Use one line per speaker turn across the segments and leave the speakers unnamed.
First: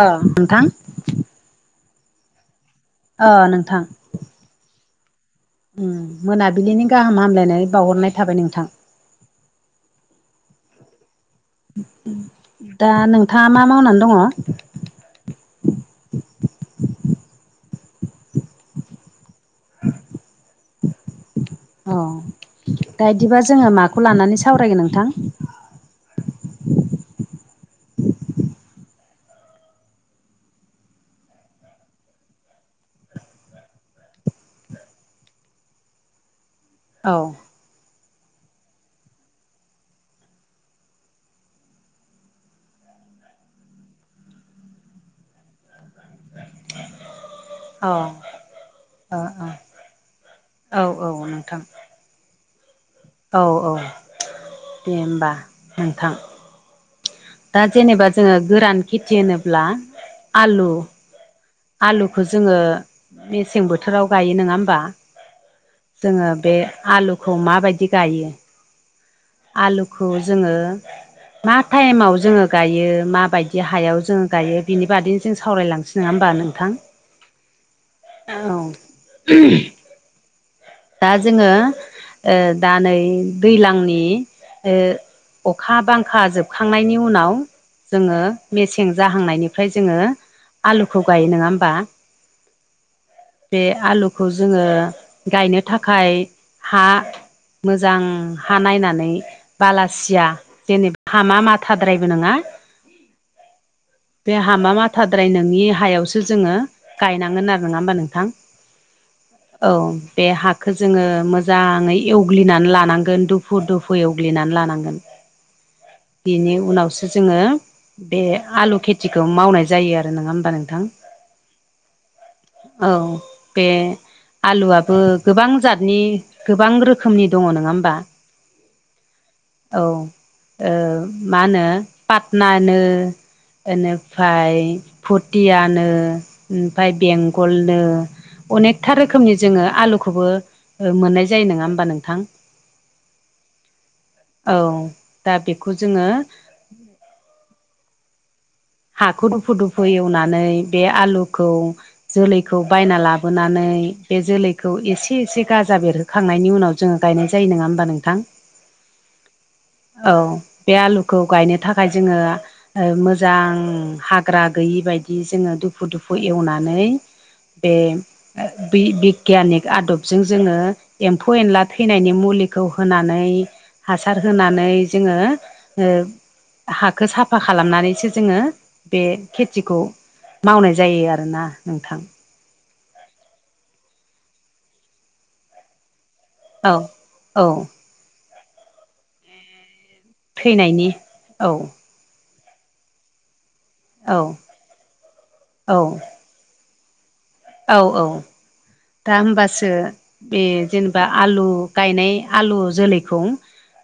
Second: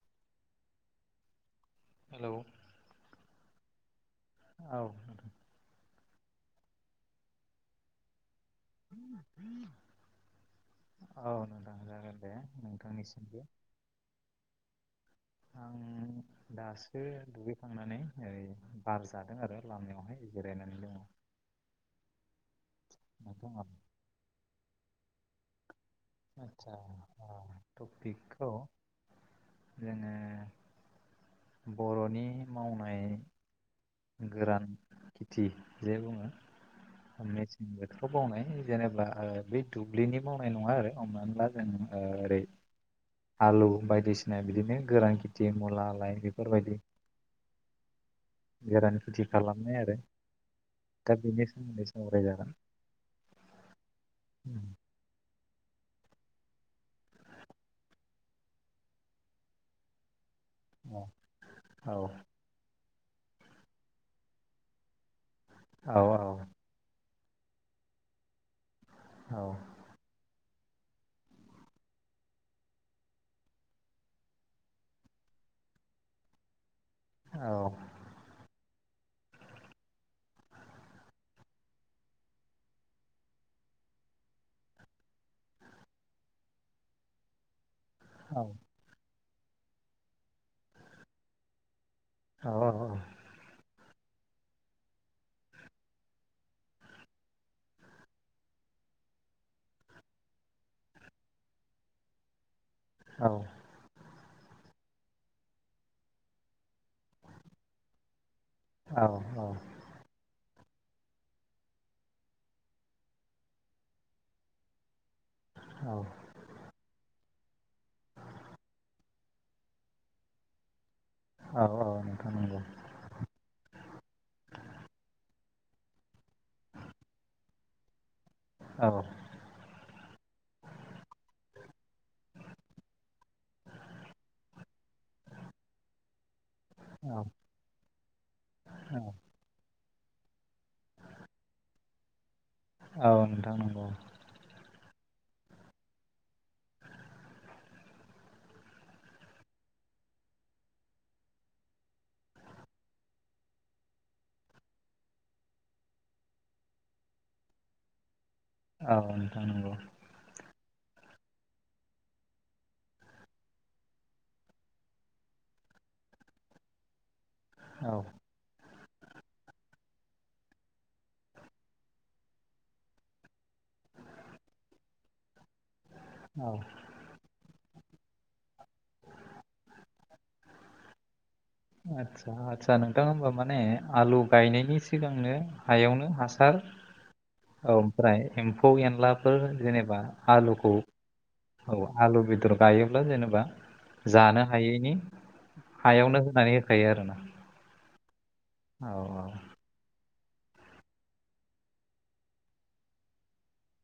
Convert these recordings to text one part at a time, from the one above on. अ नोंथां
हेलौ
अ नोंथां।
औ
उम मोनाबिलिनि गाहाम हामलायनाय बावहरनाय थाबाय नोंथां।
औ। नोंथां जागोन दे
दा
नोंथांनिसिमबो
नोंथाङा मा मावनानै दङ?
आङो दासो दुगैखांनानै ओ बार जादों आरो लामायावहाय जिरायनानै दङ।
अ दा बिदिबा जोङो
नोंथाङालाय
माखौ लानानै सावरायगोन नोंथां?
आतसा अ टपिकखौ जोङो बर'नि मावनाय गोरान खेथि जे बुङो
औ
[unintelligible] बेखौ बावनाय जेनेबा बै दुब्लिनि मावनाय नङा आरो हमनानै ला जों ओरै आलु बायदिसिना बिदिनो गोरान खेथि मुला लइ बेफोरबाय
औ
बेरान
ओ
खुथि
ओ
खालामनाय आरो
औ औ
दा बेनि
नोंथां
सोमोन्दै सावरायजागोन।
औ औ दे होमबा मोनथां दा जेनबा जोङो गोरान खेथि होनोब्ला आलु
औ। औ
आलुखौ जोङो मेसें बोथोराव गायो नङा होमबा?
औ
जोङो बे आलुखौ माबायदि गायो
औ
आलु खौ जोङो मा टाइमाव जोङो गायो माबायदि हायाव जोङो गायो बिनि बादैनो जों सावरायलांनोसै नङा होमबा नों थां।
औ।
औ। दा जोङो ओ दा नै दैज्लांनि ओ अखा बांखा जोबखांनायनि उनाव जोङो
औ
मेसें जाहांनायनिफ्राय जोङो आलुखौ गायो नङा होमबा?
औ
बे आलुखौ जोङो गायनो थाखाय हा मोजां हा नायनानै बालासिया जेने हामा माथाद्रायबो नङा
औ।
बे हामा माथाद्राय नोंनि हायावसो जोङो गायनांगोन आरो नङा होमबा नोंथां औ बे हा खौ जोङो मोजाङै एवग्लिनानै लानांगोन दुफु दुफु एवग्लिनानै लानांगोन।
औ।
बिनि उनावसो जोङो बे आलु खेथिखौ मावनाय जायो आरो। नङा होमबा नोंथां?
औ औ नोंथां नंगौ।
औ बे आलुआबो गोबां जातनि गोबां रोखोमनि दङ नङा होमबा?
औ।
औ मा होनो पाटनानो बेनिफ्राय पुथियानो ओमफाय बेंगलनो। अनेकथा
औ
रोखोमनि जोङो आलुखौबो मोननाय जायो नङा होमबा नोंथां?
औ नोंथां नंग'
औ दा बेखौ जोङो हाखौ दुफु दुफु एवनानै बे आलुखौ जोलैखौ बायना लाबोनानै बे जोलैखौ एसे एसे गाजा बेरहो खांनायनि उनाव जोङो गायनाय जायो नङा होमबा नोंथां
औ नोंथां नंगौ
औ बे आलुखौ गायनो थाखाय जोङो ओ मोजां ओ हाग्रा गैयि बायदि जोङो दुफु दुफु एवनानै बे
औ
ओ बि बिगियानिक आदबजों जोङो एम्फौ एनला थैनायनि मुलिखौ होनानै हासार होनानै जोङो ओ
औ
हाखो साफा खालामनानैसो जोङो बे खेथिखौ मावनाय जायो आरोना नोंथां
आदसा आदसा नोंथां होमबा माने आलु गायनायनि सिगांनो हायावनो हासा र
औ
औ ओमफ्राय एम्फौ एनलाफोर जेनेबा आलुखौ
थैनायनि
औ आलु बेदर गायोब्ला जेनेबा
औ
जानो हायैनि
औ
हायावनो हो नानै होखायो आरोना
औ औ
औ
दा होमबासो बे जेनेबा आलु गायनाय आलु जोलैखौ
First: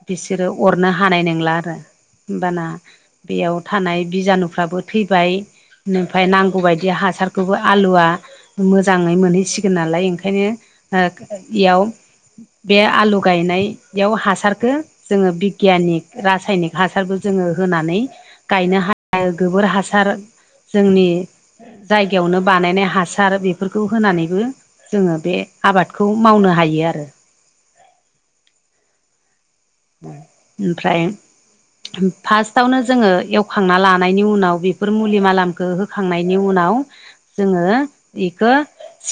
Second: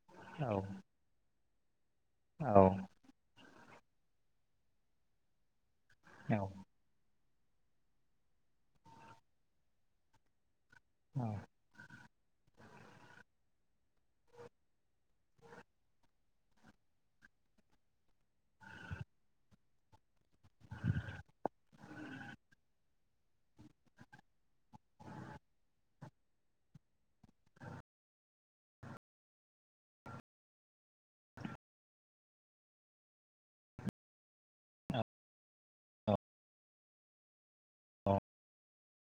बिसोरो
औ औ
अरनो हानाय नंला आरो
औ औ
होनबाना बेयाव थानाय बिजानुफ्राबो थैबाय मफ्राय नांगौबायदि बिदि हासारखौबो आलुआ मोजाङै मोनहैसिगोन नालाय ओंखायनो ओ इयाव बे आलु गायनायाव हासारखो जोङो बिगियानिक रासायनिक हासारबो जोङो होनानै गायनो हाया गोबोर हासार जोंनि जायगायावनो बानायनाय हा हासार बेफोरखौ होनानैबो जोङो बे आबादखौ मावनो हायो आरो
[unintelligible]
ओमफ्राय फास्टआवनो जोङो एवखांना लानायनि उनाव बेफोर मुलि मालामखो होखांनायनि उनाव जोङो
नोंथां
इखौ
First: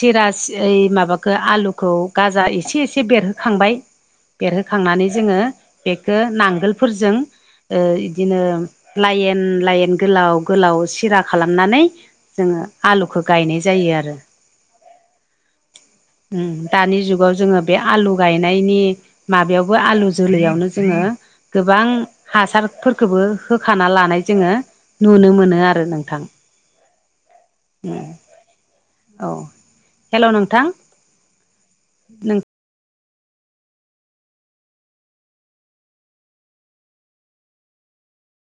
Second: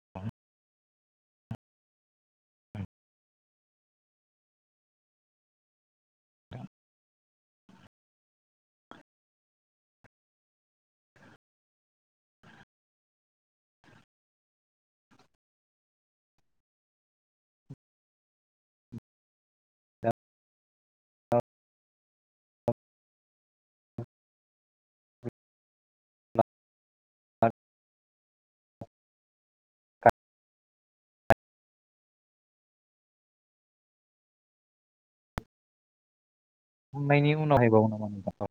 सिरास ओइ माबाखो आलु खौ गाजा एसे एसे बेरहोखांबाय बेरहोखांनानै जोङो बेखो नांगोलफोरजों ओ इदिनो लायेन लायेन गोलाव गोलाव सिरा खालामनानै जोङो आलुखो गायनाय जायो आरो ओम दानि जुगाव जोङो बे आलु गायनायनि माबायावबो आलु
दा
जोलैयावनो जोङो गोबां हासारफोरखोबो होखाना लानाय जोङो नुनो मोनो आरो नोंथां
बिदिब्ला [unintelligible]
[unintelligible] औ हेल' नोंथां नों
हमनायनि [unintelligible]